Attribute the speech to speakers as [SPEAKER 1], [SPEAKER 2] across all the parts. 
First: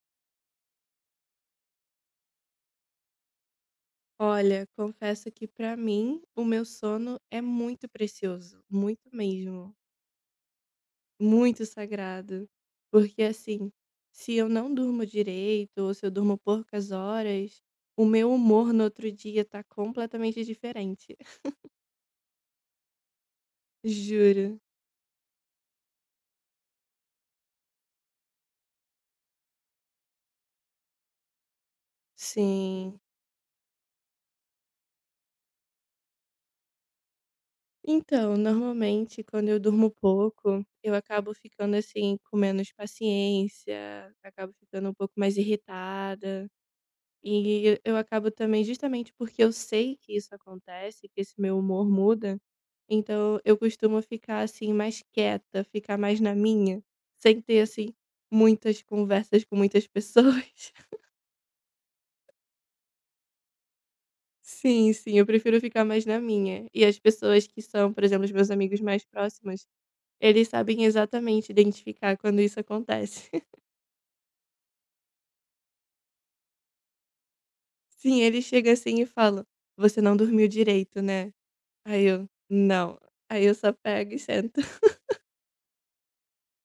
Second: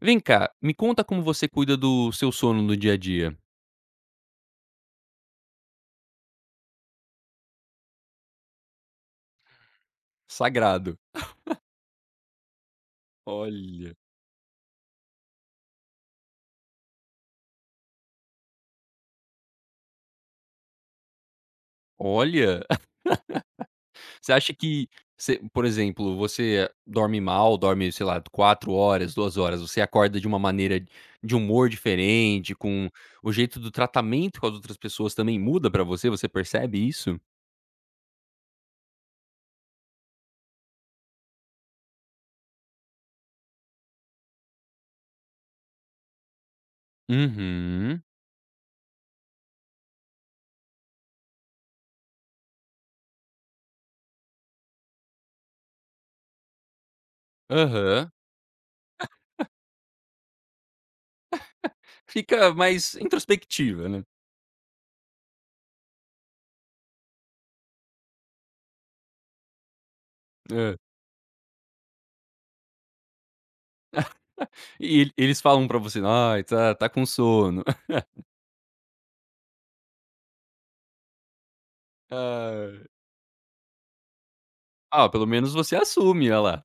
[SPEAKER 1] Vem cá, me conta como você cuida do seu sono no dia a dia.
[SPEAKER 2] Olha, confesso que pra mim o meu sono é muito precioso, muito mesmo,
[SPEAKER 1] Sagrado.
[SPEAKER 2] muito sagrado. Porque assim,
[SPEAKER 1] Olha.
[SPEAKER 2] se eu não durmo direito ou se eu durmo poucas horas, o meu humor no outro dia tá completamente diferente.
[SPEAKER 1] Olha, você acha
[SPEAKER 2] Juro.
[SPEAKER 1] que você, por exemplo, você dorme mal, dorme, sei lá, 4 horas, 2 horas, você acorda de uma maneira de humor diferente, com
[SPEAKER 2] Sim.
[SPEAKER 1] o jeito do tratamento com as outras pessoas também muda pra você, você percebe isso?
[SPEAKER 2] Então, normalmente quando eu durmo pouco, eu acabo ficando assim com menos paciência, acabo ficando um pouco mais irritada. E eu
[SPEAKER 1] Uhum.
[SPEAKER 2] acabo também justamente porque eu sei que isso acontece, que esse meu humor muda, então eu costumo ficar assim mais quieta, ficar mais na minha, sem ter assim
[SPEAKER 1] Aham.
[SPEAKER 2] muitas conversas com muitas pessoas.
[SPEAKER 1] Fica mais introspectiva, né.
[SPEAKER 2] Sim, sim, eu prefiro ficar mais na minha. E as pessoas que são, por exemplo, os meus amigos mais próximos, eles
[SPEAKER 1] Hã.
[SPEAKER 2] sabem exatamente identificar quando isso acontece.
[SPEAKER 1] E eles falam pra você: "Ai, tá com sono".
[SPEAKER 2] Sim, eles chegam assim e falam: "Você não dormiu direito, né?" Aí eu:
[SPEAKER 1] Ai.
[SPEAKER 2] "Não." Aí eu só pego e sento.
[SPEAKER 1] Ah, pelo menos você assume, olha lá.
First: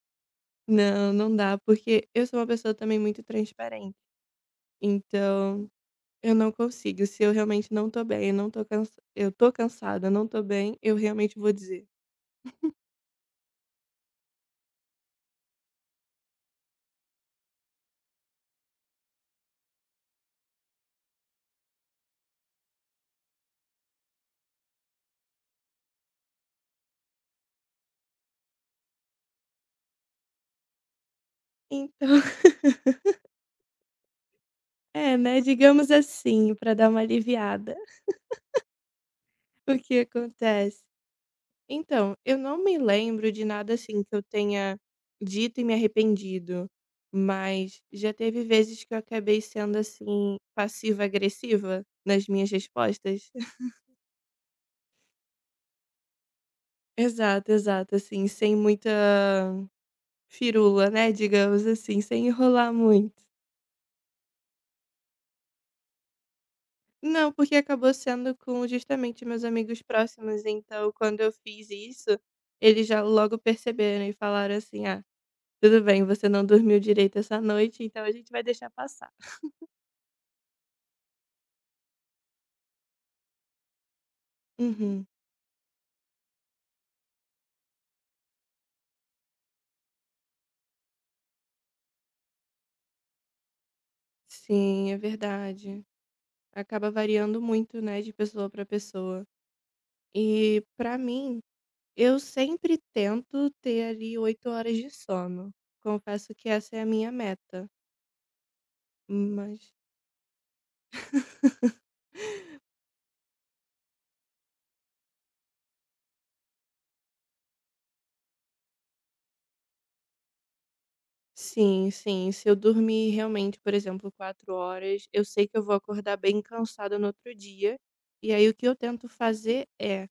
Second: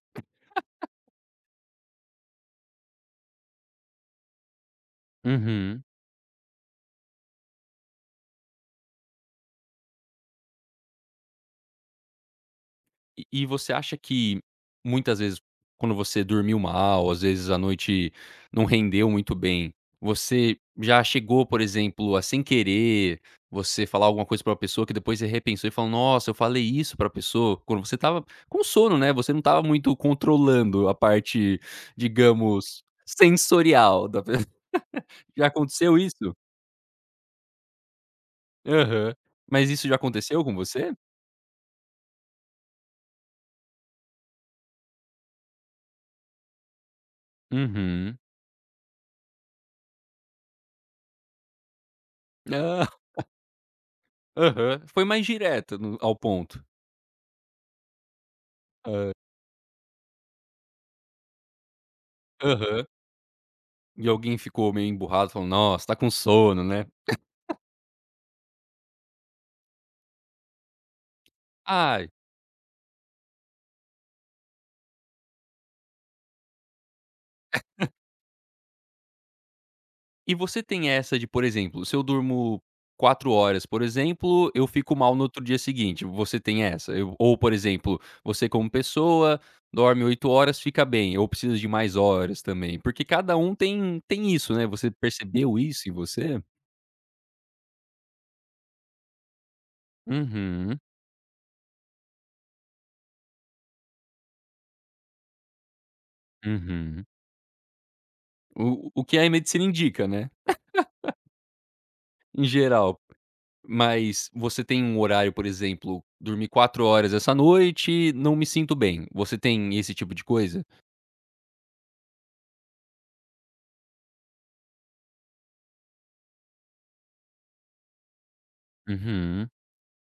[SPEAKER 2] Não, não dá, porque eu sou uma pessoa também muito transparente. Então,
[SPEAKER 1] Uhum.
[SPEAKER 2] eu não consigo. Se eu realmente não tô bem, eu tô cansada, eu não tô bem, eu realmente vou dizer.
[SPEAKER 1] E você acha que muitas vezes quando você dormiu mal, às vezes a noite não rendeu muito bem, você já chegou, por exemplo, a sem querer, você falar alguma coisa pra uma pessoa que depois você repensou e falou: "Nossa, eu falei isso pra pessoa", quando você tava com sono, né, você não tava muito controlando a parte,
[SPEAKER 2] Então,
[SPEAKER 1] digamos, sensorial da pe
[SPEAKER 2] é, né,
[SPEAKER 1] já
[SPEAKER 2] digamos
[SPEAKER 1] aconteceu isso?
[SPEAKER 2] assim, pra dar uma aliviada.
[SPEAKER 1] Aham. Mas
[SPEAKER 2] O
[SPEAKER 1] isso já
[SPEAKER 2] que
[SPEAKER 1] aconteceu com
[SPEAKER 2] acontece?
[SPEAKER 1] você?
[SPEAKER 2] Então, eu não me lembro de nada assim que eu tenha dito e me arrependido, mas já
[SPEAKER 1] Uhum.
[SPEAKER 2] teve vezes que eu acabei sendo assim passiva-agressiva nas minhas
[SPEAKER 1] Ah.
[SPEAKER 2] respostas.
[SPEAKER 1] Aham. Foi mais direta no ao ponto.
[SPEAKER 2] Exato, exato, assim, sem muita
[SPEAKER 1] Hã.
[SPEAKER 2] firula, né, digamos assim, sem enrolar
[SPEAKER 1] Aham.
[SPEAKER 2] muito.
[SPEAKER 1] E alguém ficou meio emburrado, falou: "Nossa, tá com sono, né?"
[SPEAKER 2] Não, porque acabou sendo com justamente meus amigos próximos, então quando eu fiz isso,
[SPEAKER 1] "Ai",
[SPEAKER 2] eles já logo perceberam e falaram assim: "Ah, tudo bem, você não dormiu direito essa noite, então a gente vai deixar passar".
[SPEAKER 1] e você tem essa de, por exemplo, se eu durmo 4 horas, por exemplo, eu fico
[SPEAKER 2] Uhum.
[SPEAKER 1] mal no outro dia seguinte, você tem essa? Eu Ou, por exemplo, você como pessoa dorme 8 horas, fica bem, ou precisa de mais horas também? Porque cada um tem isso, né,
[SPEAKER 2] Sim,
[SPEAKER 1] você
[SPEAKER 2] é
[SPEAKER 1] percebeu
[SPEAKER 2] verdade.
[SPEAKER 1] isso em você?
[SPEAKER 2] Acaba variando muito, né, de pessoa para pessoa. E
[SPEAKER 1] Uhum,
[SPEAKER 2] para mim eu sempre tento ter ali 8 horas de sono. Confesso que essa é a
[SPEAKER 1] uhum.
[SPEAKER 2] minha meta,
[SPEAKER 1] O que a medicina
[SPEAKER 2] mas
[SPEAKER 1] indica, né, em geral. Mas você tem um horário, por exemplo, dormi 4 horas essa noite, não me sinto bem. Você tem esse tipo de coisa?
[SPEAKER 2] sim, sim. Se eu dormir realmente, por exemplo, 4 horas, eu sei que eu vou acordar bem cansada no outro dia. E aí o que eu tento
[SPEAKER 1] Uhum.
[SPEAKER 2] fazer é,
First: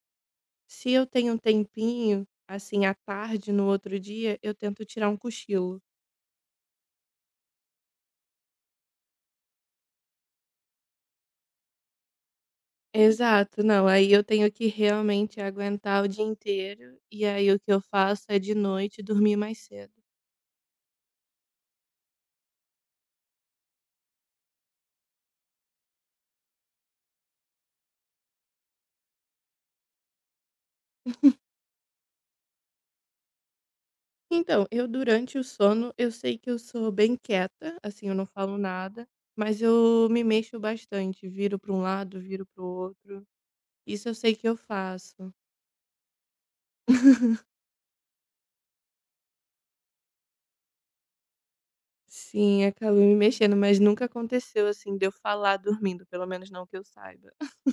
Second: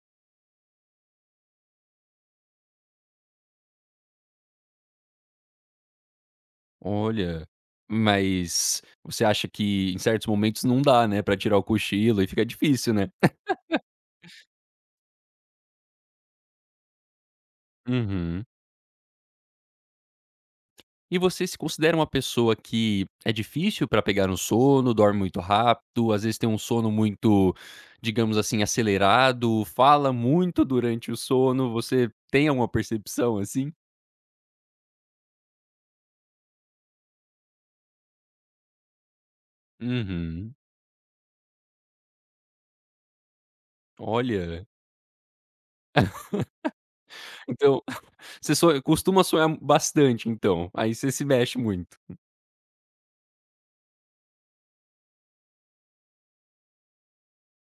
[SPEAKER 2] se eu tenho um tempinho, assim, à tarde no outro dia, eu tento tirar um cochilo.
[SPEAKER 1] Olha, mas você acha que em certos momentos não dá, né, pra tirar o cochilo e fica difícil, né?
[SPEAKER 2] Exato, não, aí eu tenho que realmente aguentar o dia inteiro, e aí o que eu faço é
[SPEAKER 1] Uhum.
[SPEAKER 2] de noite dormir mais cedo.
[SPEAKER 1] E você se considera uma pessoa que é difícil pra pegar no sono, dorme muito rápido, às vezes tem um sono muito, digamos assim, acelerado, fala muito durante o sono, você tem alguma percepção assim?
[SPEAKER 2] Então, eu durante o sono, eu sei que eu sou bem quieta, assim, eu não falo nada, mas eu me
[SPEAKER 1] Uhum.
[SPEAKER 2] mexo bastante, viro para um lado, viro para o outro. Isso eu sei que eu
[SPEAKER 1] Olha,
[SPEAKER 2] faço.
[SPEAKER 1] então você sonha costuma sonhar bastante então, aí você se mexe muito.
[SPEAKER 2] Sim, acabo me mexendo, mas nunca aconteceu assim de eu falar dormindo, pelo menos não que eu saiba.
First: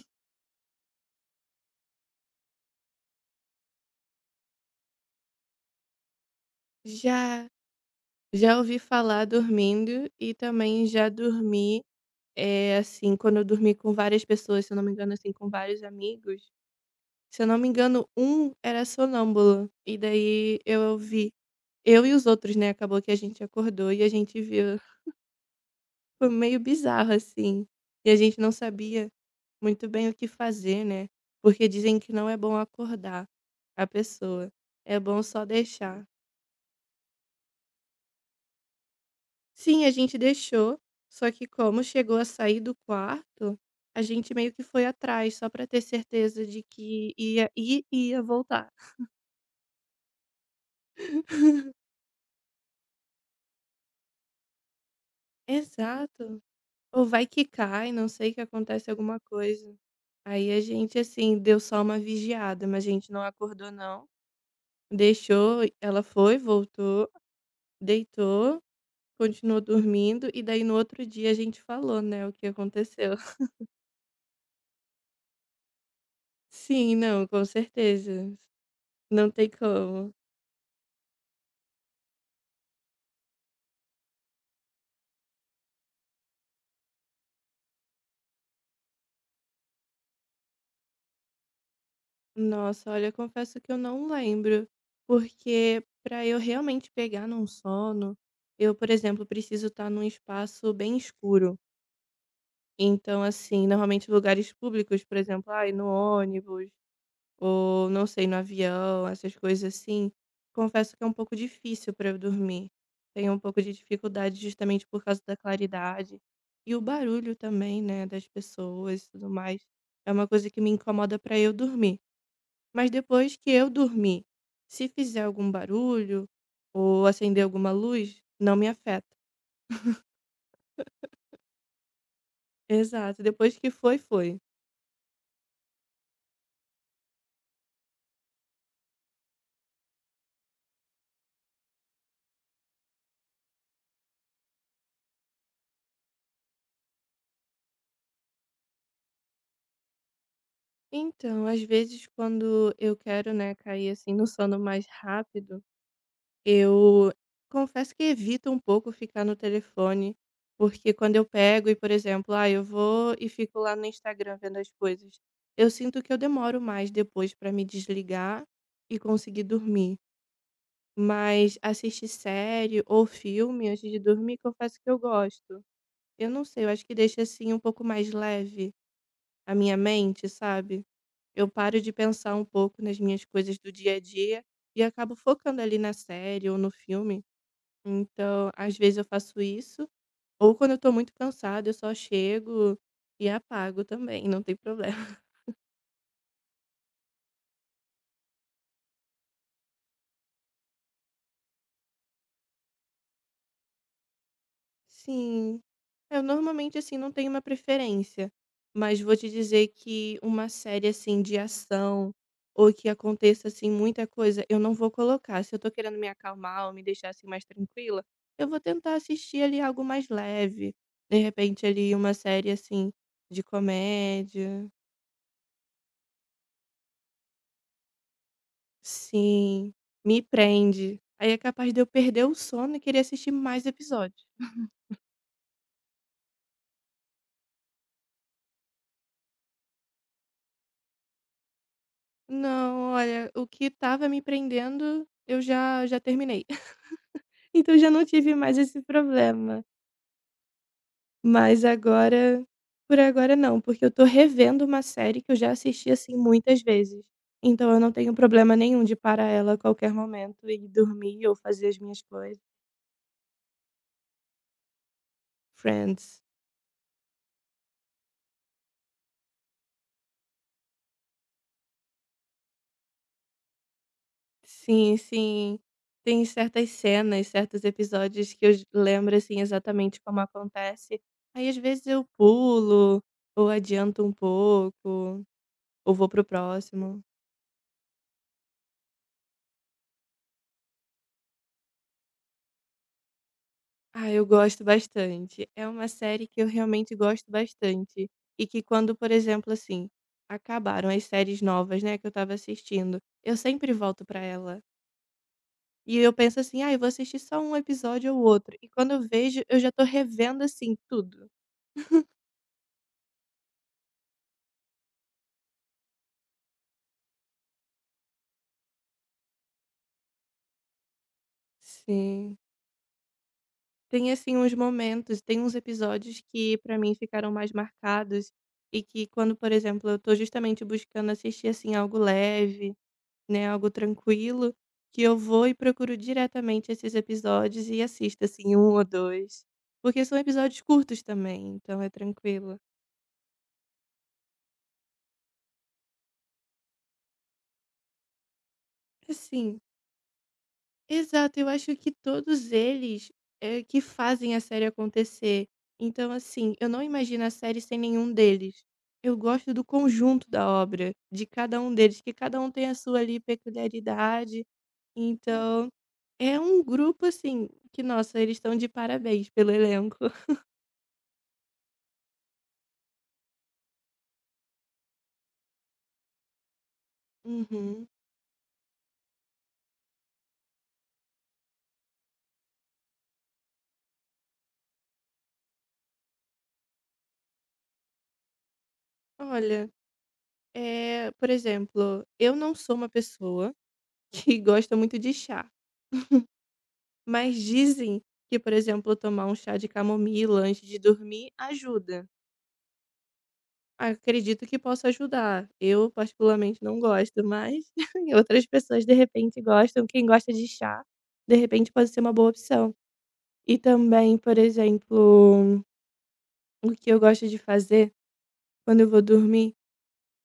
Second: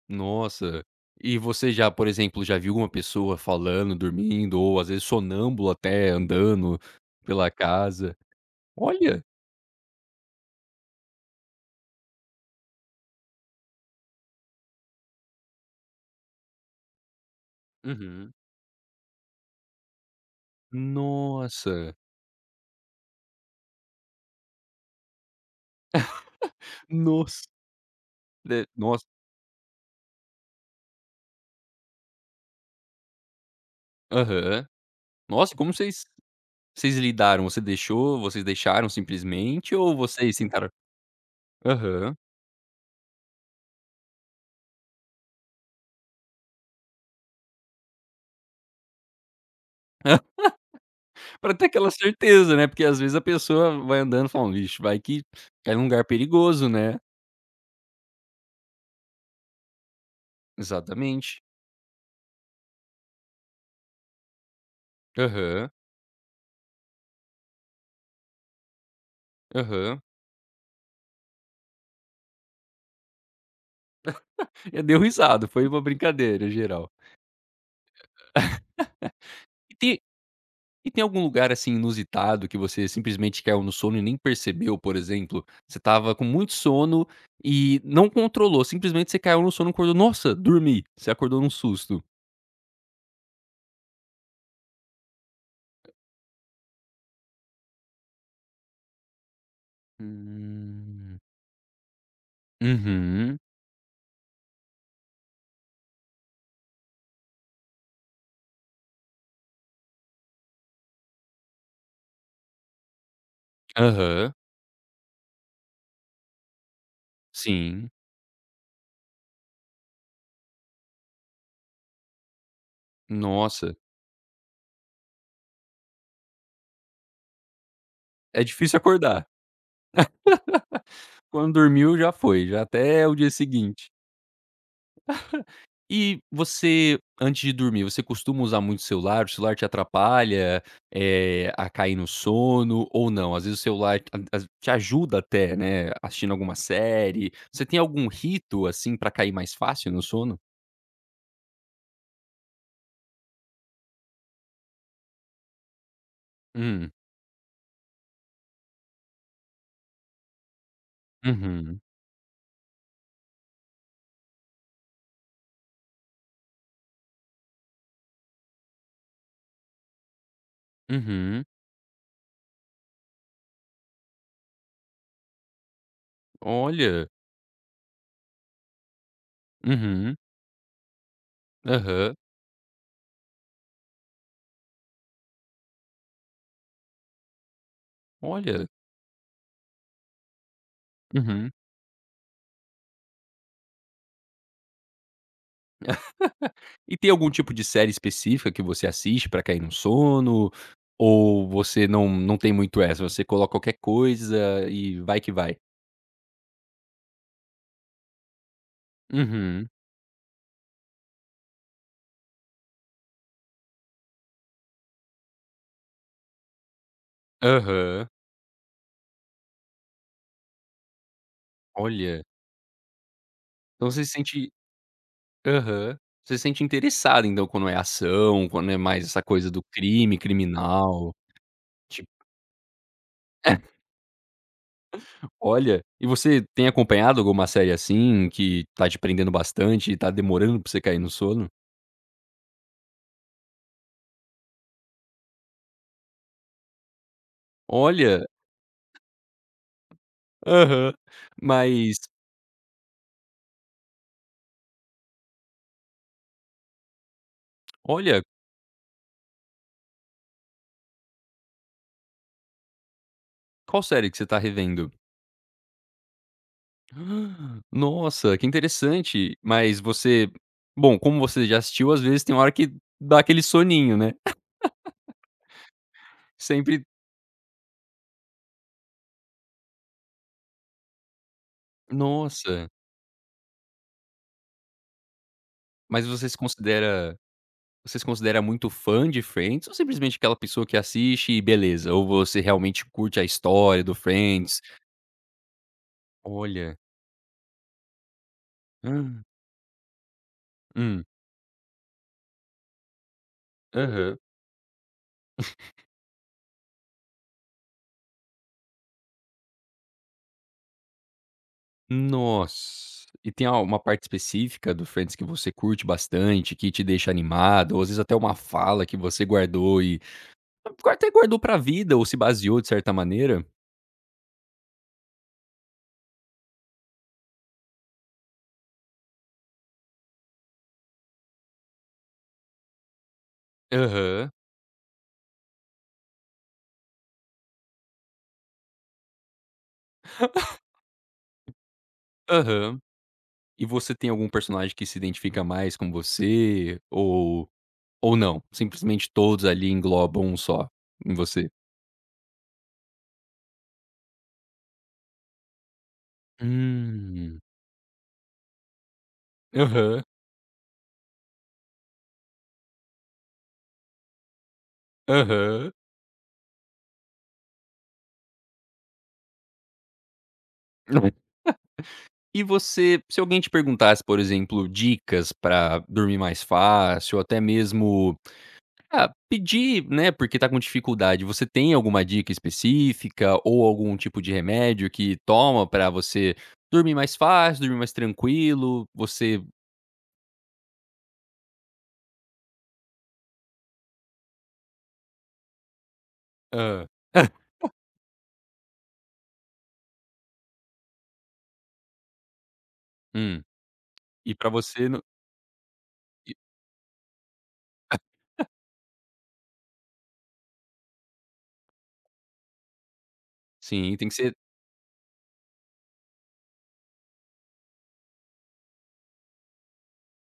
[SPEAKER 1] Nossa, e você já, por exemplo, já viu uma pessoa falando, dormindo ou às vezes sonâmbulo até, andando
[SPEAKER 2] Já,
[SPEAKER 1] pela casa?
[SPEAKER 2] já ouvi falar
[SPEAKER 1] Olha!
[SPEAKER 2] dormindo e também já dormi, é, assim, quando eu dormi com várias pessoas, se eu não me engano, assim, com vários amigos. Se eu não me engano,
[SPEAKER 1] Uhum.
[SPEAKER 2] um era sonâmbulo. E daí eu ouvi
[SPEAKER 1] Nossa,
[SPEAKER 2] eu e os outros, né, acabou que a gente acordou e a gente viu. Foi meio bizarro,
[SPEAKER 1] nossa,
[SPEAKER 2] assim, e a gente não
[SPEAKER 1] de nossa
[SPEAKER 2] sabia muito bem o que fazer, né, porque dizem que não é bom acordar a pessoa,
[SPEAKER 1] aham.
[SPEAKER 2] é bom só
[SPEAKER 1] Nossa, como vocês
[SPEAKER 2] deixar.
[SPEAKER 1] vocês lidaram? Você deixou, vocês deixaram simplesmente
[SPEAKER 2] Sim, a
[SPEAKER 1] ou
[SPEAKER 2] gente
[SPEAKER 1] vocês tentaram?
[SPEAKER 2] deixou, só que como
[SPEAKER 1] Aham.
[SPEAKER 2] chegou a sair do quarto, a gente meio que foi atrás só pra ter certeza de que ia ir e ia voltar.
[SPEAKER 1] Pra ter aquela certeza, né, porque às vezes a pessoa vai andando falando: "Vixe, vai que cai num lugar
[SPEAKER 2] Exato.
[SPEAKER 1] perigoso, né".
[SPEAKER 2] Ou vai que cai, não sei, que acontece alguma coisa. Aí a gente, assim,
[SPEAKER 1] Exatamente.
[SPEAKER 2] deu só uma vigiada, mas a gente não acordou não. Deixou,
[SPEAKER 1] Aham,
[SPEAKER 2] ela foi, voltou, deitou, continuou
[SPEAKER 1] aham.
[SPEAKER 2] dormindo e daí no outro dia a gente falou, né, o que aconteceu.
[SPEAKER 1] Eh, deu risada, foi uma brincadeira geral.
[SPEAKER 2] Sim, não, com certeza. Não tem
[SPEAKER 1] E tem
[SPEAKER 2] como.
[SPEAKER 1] e tem algum lugar, assim, inusitado que você simplesmente caiu no sono e nem percebeu, por exemplo? Você estava com muito sono e não controlou, simplesmente você caiu no sono, e acordou: "Nossa, dormi". Você acordou num susto.
[SPEAKER 2] Nossa, olha, confesso que eu não lembro, porque para eu realmente pegar num sono, eu, por exemplo, preciso estar num espaço bem
[SPEAKER 1] Hum.
[SPEAKER 2] escuro. Então,
[SPEAKER 1] Uhum.
[SPEAKER 2] assim, normalmente lugares públicos, por exemplo, ai, no ônibus ou não sei, no avião, essas coisas assim, confesso que é um pouco difícil para eu dormir. Tenho um pouco de
[SPEAKER 1] Aham.
[SPEAKER 2] dificuldade justamente por causa da claridade e o barulho também,
[SPEAKER 1] Sim.
[SPEAKER 2] né, das pessoas e tudo mais. É uma coisa que me incomoda para eu dormir. Mas depois que eu
[SPEAKER 1] Nossa,
[SPEAKER 2] dormir, se fizer algum barulho ou acender alguma luz,
[SPEAKER 1] é
[SPEAKER 2] não me
[SPEAKER 1] difícil
[SPEAKER 2] afeta.
[SPEAKER 1] acordar. Quando dormiu já foi, já até o
[SPEAKER 2] Exato,
[SPEAKER 1] dia
[SPEAKER 2] depois que
[SPEAKER 1] seguinte.
[SPEAKER 2] foi, foi.
[SPEAKER 1] E você, antes de dormir, você costuma usar muito o celular? O celular te atrapalha, eh, a cair no sono ou não? Às vezes o celular t as te ajuda até, né, assistindo alguma série. Você tem algum rito, assim, pra cair mais fácil no sono?
[SPEAKER 2] Então, às vezes, quando eu quero, né, cair assim no sono mais rápido,
[SPEAKER 1] Hum.
[SPEAKER 2] eu confesso que evito um pouco ficar no telefone, porque quando eu pego e,
[SPEAKER 1] Uhum.
[SPEAKER 2] por exemplo, ah, eu vou e fico lá no Instagram vendo as coisas, eu sinto que eu demoro mais depois para me desligar e conseguir dormir.
[SPEAKER 1] Uhum.
[SPEAKER 2] Mas assistir série ou filme antes de dormir, confesso que eu gosto. Eu não sei, eu acho que
[SPEAKER 1] Olha.
[SPEAKER 2] deixa assim um pouco mais leve a minha
[SPEAKER 1] Uhum.
[SPEAKER 2] mente, sabe? Eu paro de
[SPEAKER 1] Aham.
[SPEAKER 2] pensar um pouco nas minhas coisas do dia a dia e acabo focando ali na série ou no filme, então
[SPEAKER 1] Olha.
[SPEAKER 2] às vezes eu faço isso, ou quando eu tô muito
[SPEAKER 1] Uhum.
[SPEAKER 2] cansada, eu só chego e apago também, não tem problema.
[SPEAKER 1] E tem algum tipo de série específica que você assiste pra cair no sono? Ou você não tem muito essa, você coloca qualquer coisa e vai que vai?
[SPEAKER 2] Sim. Eu normalmente assim não tenho uma preferência, mas vou te dizer
[SPEAKER 1] Uhum.
[SPEAKER 2] que uma série assim de ação ou que aconteça assim muita coisa, eu não vou colocar. Se eu tô querendo me acalmar ou me deixar assim mais tranquila,
[SPEAKER 1] Aham.
[SPEAKER 2] eu vou tentar assistir ali algo mais leve. De repente ali uma
[SPEAKER 1] Olha.
[SPEAKER 2] série assim de
[SPEAKER 1] Então você se sente
[SPEAKER 2] comédia.
[SPEAKER 1] Aham. Você se sente interessado então quando é ação, quando é mais essa coisa do
[SPEAKER 2] Sim,
[SPEAKER 1] crime,
[SPEAKER 2] me prende.
[SPEAKER 1] criminal,
[SPEAKER 2] Aí é capaz de eu
[SPEAKER 1] tipo
[SPEAKER 2] perder o sono e querer assistir mais episódios.
[SPEAKER 1] olha, e você tem acompanhado alguma série assim que tá te prendendo bastante e tá demorando pra você cair no sono?
[SPEAKER 2] Não, olha, o que tava me prendendo, eu já terminei. Então já não
[SPEAKER 1] Olha.
[SPEAKER 2] tive mais esse problema.
[SPEAKER 1] Aham.
[SPEAKER 2] Mas
[SPEAKER 1] Mas,
[SPEAKER 2] agora, por agora não, porque eu tô revendo uma série que eu já assisti, assim, muitas vezes. Então eu não tenho
[SPEAKER 1] olha,
[SPEAKER 2] problema nenhum de parar ela a qualquer momento e dormir ou fazer as minhas coisas.
[SPEAKER 1] qual série que você tá revendo?
[SPEAKER 2] Friends.
[SPEAKER 1] Ah, nossa, que interessante. Mas você, bom, como você já assistiu, às vezes tem hora que dá aquele soninho, né.
[SPEAKER 2] Sim, sim. Tem certas
[SPEAKER 1] Sempre
[SPEAKER 2] cenas, certos episódios que eu j lembro, assim, exatamente como acontece. Aí, às vezes, eu
[SPEAKER 1] nossa,
[SPEAKER 2] pulo ou adianto um pouco ou
[SPEAKER 1] mas
[SPEAKER 2] vou pro
[SPEAKER 1] você se
[SPEAKER 2] próximo.
[SPEAKER 1] considera você se considera muito fã de Friends ou simplesmente aquela pessoa que assiste e beleza? Ou você realmente curte a história do
[SPEAKER 2] Ah, eu
[SPEAKER 1] Friends?
[SPEAKER 2] gosto bastante. É uma série que eu
[SPEAKER 1] Olha.
[SPEAKER 2] realmente gosto bastante e que quando,
[SPEAKER 1] Hã.
[SPEAKER 2] por exemplo, assim, acabaram as
[SPEAKER 1] Hum.
[SPEAKER 2] séries novas, né, que eu estava assistindo, eu sempre volto
[SPEAKER 1] Aham.
[SPEAKER 2] pra ela. E eu penso assim: "Ai, vou assistir só um episódio ou outro", e quando eu vejo, eu já tô revendo, assim, tudo.
[SPEAKER 1] Nossa. E tem a uma parte específica do Friends que você curte bastante, que te deixa animado, ou às vezes até uma fala que você guardou e até guardou pra vida ou se
[SPEAKER 2] Sim.
[SPEAKER 1] baseou de certa maneira?
[SPEAKER 2] Tem, assim, uns momentos, tem uns episódios que pra mim ficaram mais marcados e que quando, por exemplo, eu tô justamente buscando assistir, assim, algo leve, né, algo
[SPEAKER 1] Aham,
[SPEAKER 2] tranquilo, que eu vou e procuro diretamente esses episódios e assisto, assim, um ou dois. Porque são episódios curtos também, então é tranquilo.
[SPEAKER 1] aham. E você tem algum personagem que se identifica mais com você ou não? Simplesmente todos
[SPEAKER 2] Assim,
[SPEAKER 1] ali englobam um só, em
[SPEAKER 2] exato, eu
[SPEAKER 1] você?
[SPEAKER 2] acho que todos eles, que fazem a série acontecer. Então, assim, eu não imagino a
[SPEAKER 1] Hum.
[SPEAKER 2] série sem nenhum deles. Eu gosto do
[SPEAKER 1] Aham,
[SPEAKER 2] conjunto da obra, de cada um deles, que cada um tem a sua ali peculiaridade. Então,
[SPEAKER 1] aham.
[SPEAKER 2] é um grupo assim que, nossa, eles estão de parabéns pelo elenco.
[SPEAKER 1] E você, se alguém te perguntasse, por exemplo, dicas para dormir mais fácil, ou até
[SPEAKER 2] Uhum.
[SPEAKER 1] mesmo, ah, pedir, né, porque tá com dificuldade, você tem alguma dica específica ou algum tipo de remédio que toma para você dormir mais fácil, dormir mais tranquilo? Você
[SPEAKER 2] Olha, por exemplo, eu não sou uma pessoa que gosta muito de chá.
[SPEAKER 1] hã.
[SPEAKER 2] Mas dizem que, por exemplo, tomar um chá de camomila antes de dormir ajuda.
[SPEAKER 1] Hum. E
[SPEAKER 2] Acredito
[SPEAKER 1] para
[SPEAKER 2] que
[SPEAKER 1] você
[SPEAKER 2] possa
[SPEAKER 1] não
[SPEAKER 2] ajudar. Eu,
[SPEAKER 1] e
[SPEAKER 2] particularmente, não gosto, mas outras pessoas, de repente, gostam. Quem gosta de chá, de repente, pode ser uma boa opção. E
[SPEAKER 1] sim, tem que
[SPEAKER 2] também,
[SPEAKER 1] ser
[SPEAKER 2] por exemplo, o que eu gosto de fazer quando eu vou dormir,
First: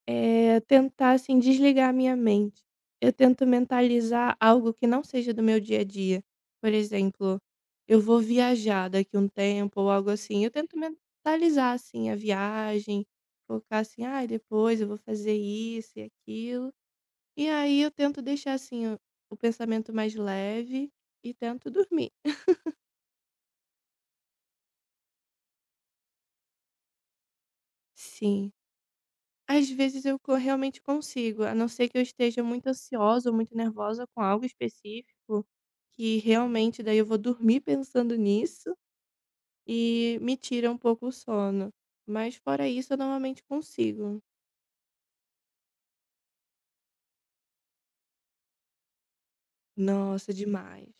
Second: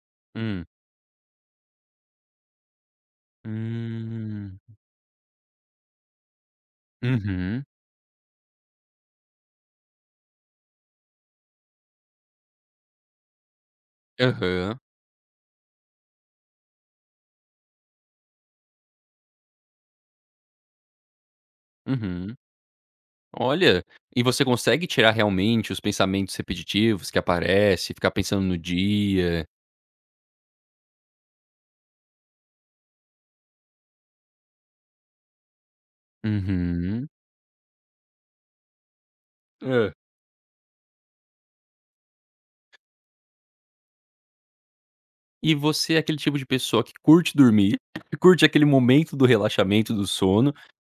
[SPEAKER 1] hum.
[SPEAKER 2] Tentar, assim, desligar a minha mente. Eu tento mentalizar
[SPEAKER 1] Hum.
[SPEAKER 2] algo que não seja do meu dia a dia. Por exemplo,
[SPEAKER 1] Uhum.
[SPEAKER 2] eu vou viajar daqui um tempo ou algo assim, eu tento mentalizar, assim, a viagem, focar assim: "Ah, depois
[SPEAKER 1] Aham.
[SPEAKER 2] eu vou fazer isso e aquilo". E aí eu tento deixar, assim, o pensamento mais leve e tento dormir.
[SPEAKER 1] Uhum. Olha, e você consegue tirar realmente os pensamentos repetitivos que aparece, ficar pensando
[SPEAKER 2] Sim.
[SPEAKER 1] no dia?
[SPEAKER 2] Às vezes eu co realmente consigo, a não ser que eu esteja muito ansiosa ou muito nervosa com algo específico, que realmente daí eu
[SPEAKER 1] Uhum.
[SPEAKER 2] vou dormir pensando nisso
[SPEAKER 1] Hã.
[SPEAKER 2] e me tira um pouco o sono. Mas fora isso eu normalmente consigo.
[SPEAKER 1] E você é aquele tipo de pessoa que curte dormir, curte aquele momento do relaxamento do
[SPEAKER 2] Nossa,
[SPEAKER 1] sono?
[SPEAKER 2] demais.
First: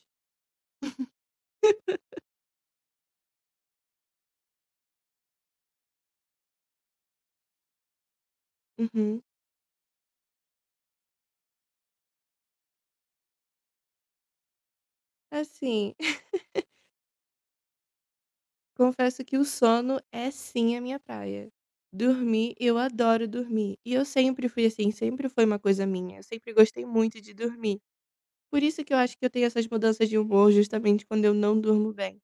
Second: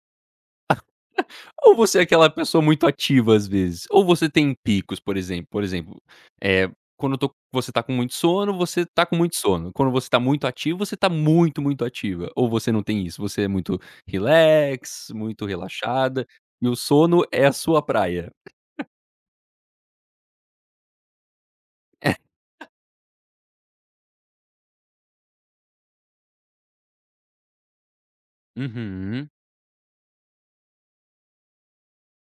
[SPEAKER 1] Ou você é aquela pessoa muito ativa às vezes, ou você tem picos, por exemplo, eh, quando eu tô você tá com muito sono, você tá com
[SPEAKER 2] Uhum.
[SPEAKER 1] muito sono. Quando você tá muito ativo, você tá muito, muito ativa. Ou você não tem isso? Você é muito relax, muito
[SPEAKER 2] Assim,
[SPEAKER 1] relaxada, e o sono é a sua praia.
[SPEAKER 2] confesso que o sono é sim a minha praia. Dormir, eu adoro dormir. E eu sempre fui assim, sempre foi uma coisa minha. Eu sempre gostei muito de dormir. Por isso que eu acho que eu
[SPEAKER 1] Uhum,
[SPEAKER 2] tenho essas mudanças de humor justamente quando eu não durmo bem.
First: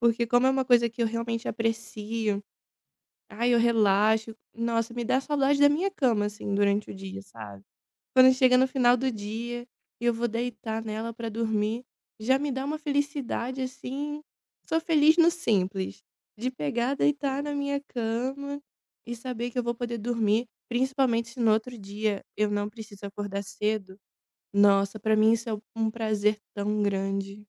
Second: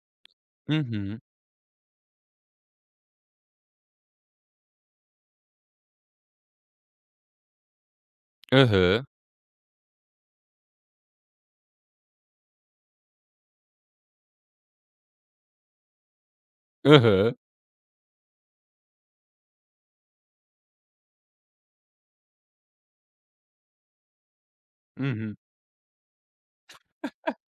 [SPEAKER 2] Porque como é uma coisa que eu
[SPEAKER 1] uhum,
[SPEAKER 2] realmente aprecio, ai, eu relaxo, nossa, me dá saudade da minha cama, assim, durante o dia, sabe? Quando chega no final
[SPEAKER 1] aham,
[SPEAKER 2] do dia e eu vou deitar nela pra dormir, já me dá uma felicidade, assim, sou feliz no simples. De pegar,
[SPEAKER 1] aham,
[SPEAKER 2] deitar na minha cama e saber que eu vou poder dormir, principalmente se no outro dia eu não preciso acordar cedo, nossa, pra mim
[SPEAKER 1] uhum.
[SPEAKER 2] isso é um prazer tão grande.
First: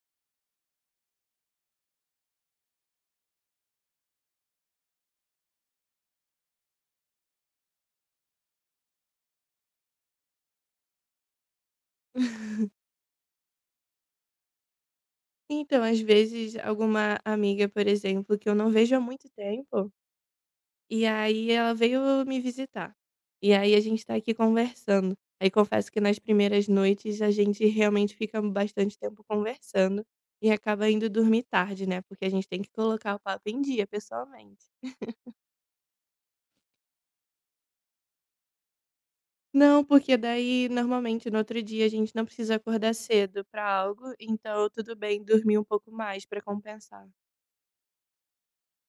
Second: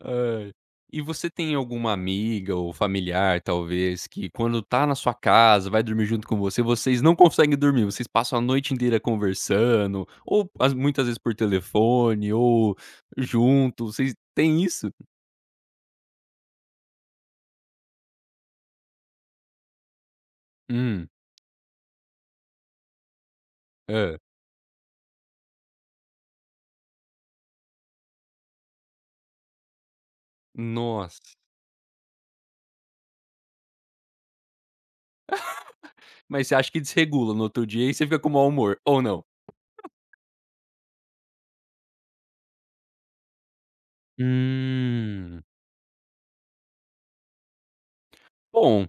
[SPEAKER 1] Ai. E você tem alguma amiga ou familiar, talvez, que quando tá na sua casa, vai dormir junto com você, vocês não conseguem dormir, vocês passam a noite inteira conversando, ou as muitas vezes por telefone, ou junto, vocês têm isso?
[SPEAKER 2] Então, às vezes, alguma amiga, por exemplo, que eu não vejo há muito tempo, e
[SPEAKER 1] Hum.
[SPEAKER 2] aí ela veio me visitar. E aí a gente tá
[SPEAKER 1] Hã.
[SPEAKER 2] aqui conversando. Aí confesso que nas primeiras noites a gente realmente fica bastante tempo conversando e acaba indo
[SPEAKER 1] Nossa.
[SPEAKER 2] dormir tarde, né? Porque a gente tem que colocar o papo em dia, pessoalmente.
[SPEAKER 1] Mas você acha que desregula no outro dia e você fica com mau humor, ou não?
[SPEAKER 2] Não, porque daí normalmente no outro dia a gente não precisa acordar cedo pra algo, então tudo bem
[SPEAKER 1] Hum.
[SPEAKER 2] dormir um pouco mais pra compensar.
[SPEAKER 1] Bom.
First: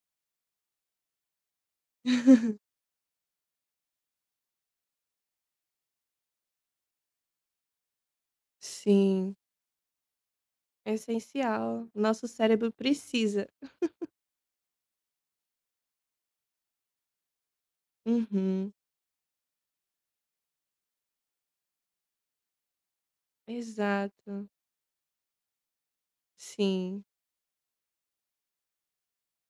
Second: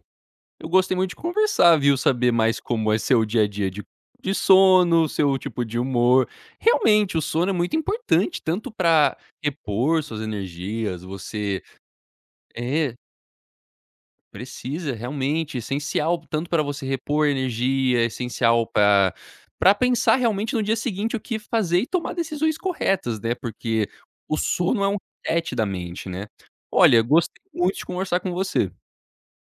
[SPEAKER 1] Eu gostei muito de conversar, viu, saber mais como é seu dia a dia de sono, seu tipo de humor. Realmente, o sono é muito importante, tanto para
[SPEAKER 2] Sim,
[SPEAKER 1] repor suas
[SPEAKER 2] é
[SPEAKER 1] energias, você
[SPEAKER 2] essencial. Nosso cérebro
[SPEAKER 1] é,
[SPEAKER 2] precisa.
[SPEAKER 1] precisa realmente, é essencial tanto para você repor energia, é essencial
[SPEAKER 2] Uhum,
[SPEAKER 1] para pensar realmente no dia seguinte o que fazer e tomar decisões corretas, né, porque o
[SPEAKER 2] exato.
[SPEAKER 1] sono é um reset da mente, né. Olha,
[SPEAKER 2] Sim.
[SPEAKER 1] gostei muito de conversar com você.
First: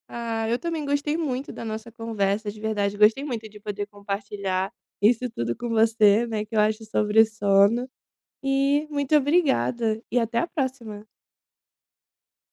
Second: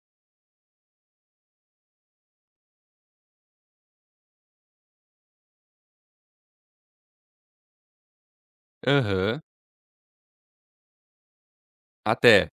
[SPEAKER 2] Ah, eu também gostei muito da nossa conversa, de verdade. Gostei muito de poder compartilhar isso tudo com você, né, que eu acho sobre sono. E muito
[SPEAKER 1] Aham.
[SPEAKER 2] obrigada e até a próxima.
[SPEAKER 1] Até.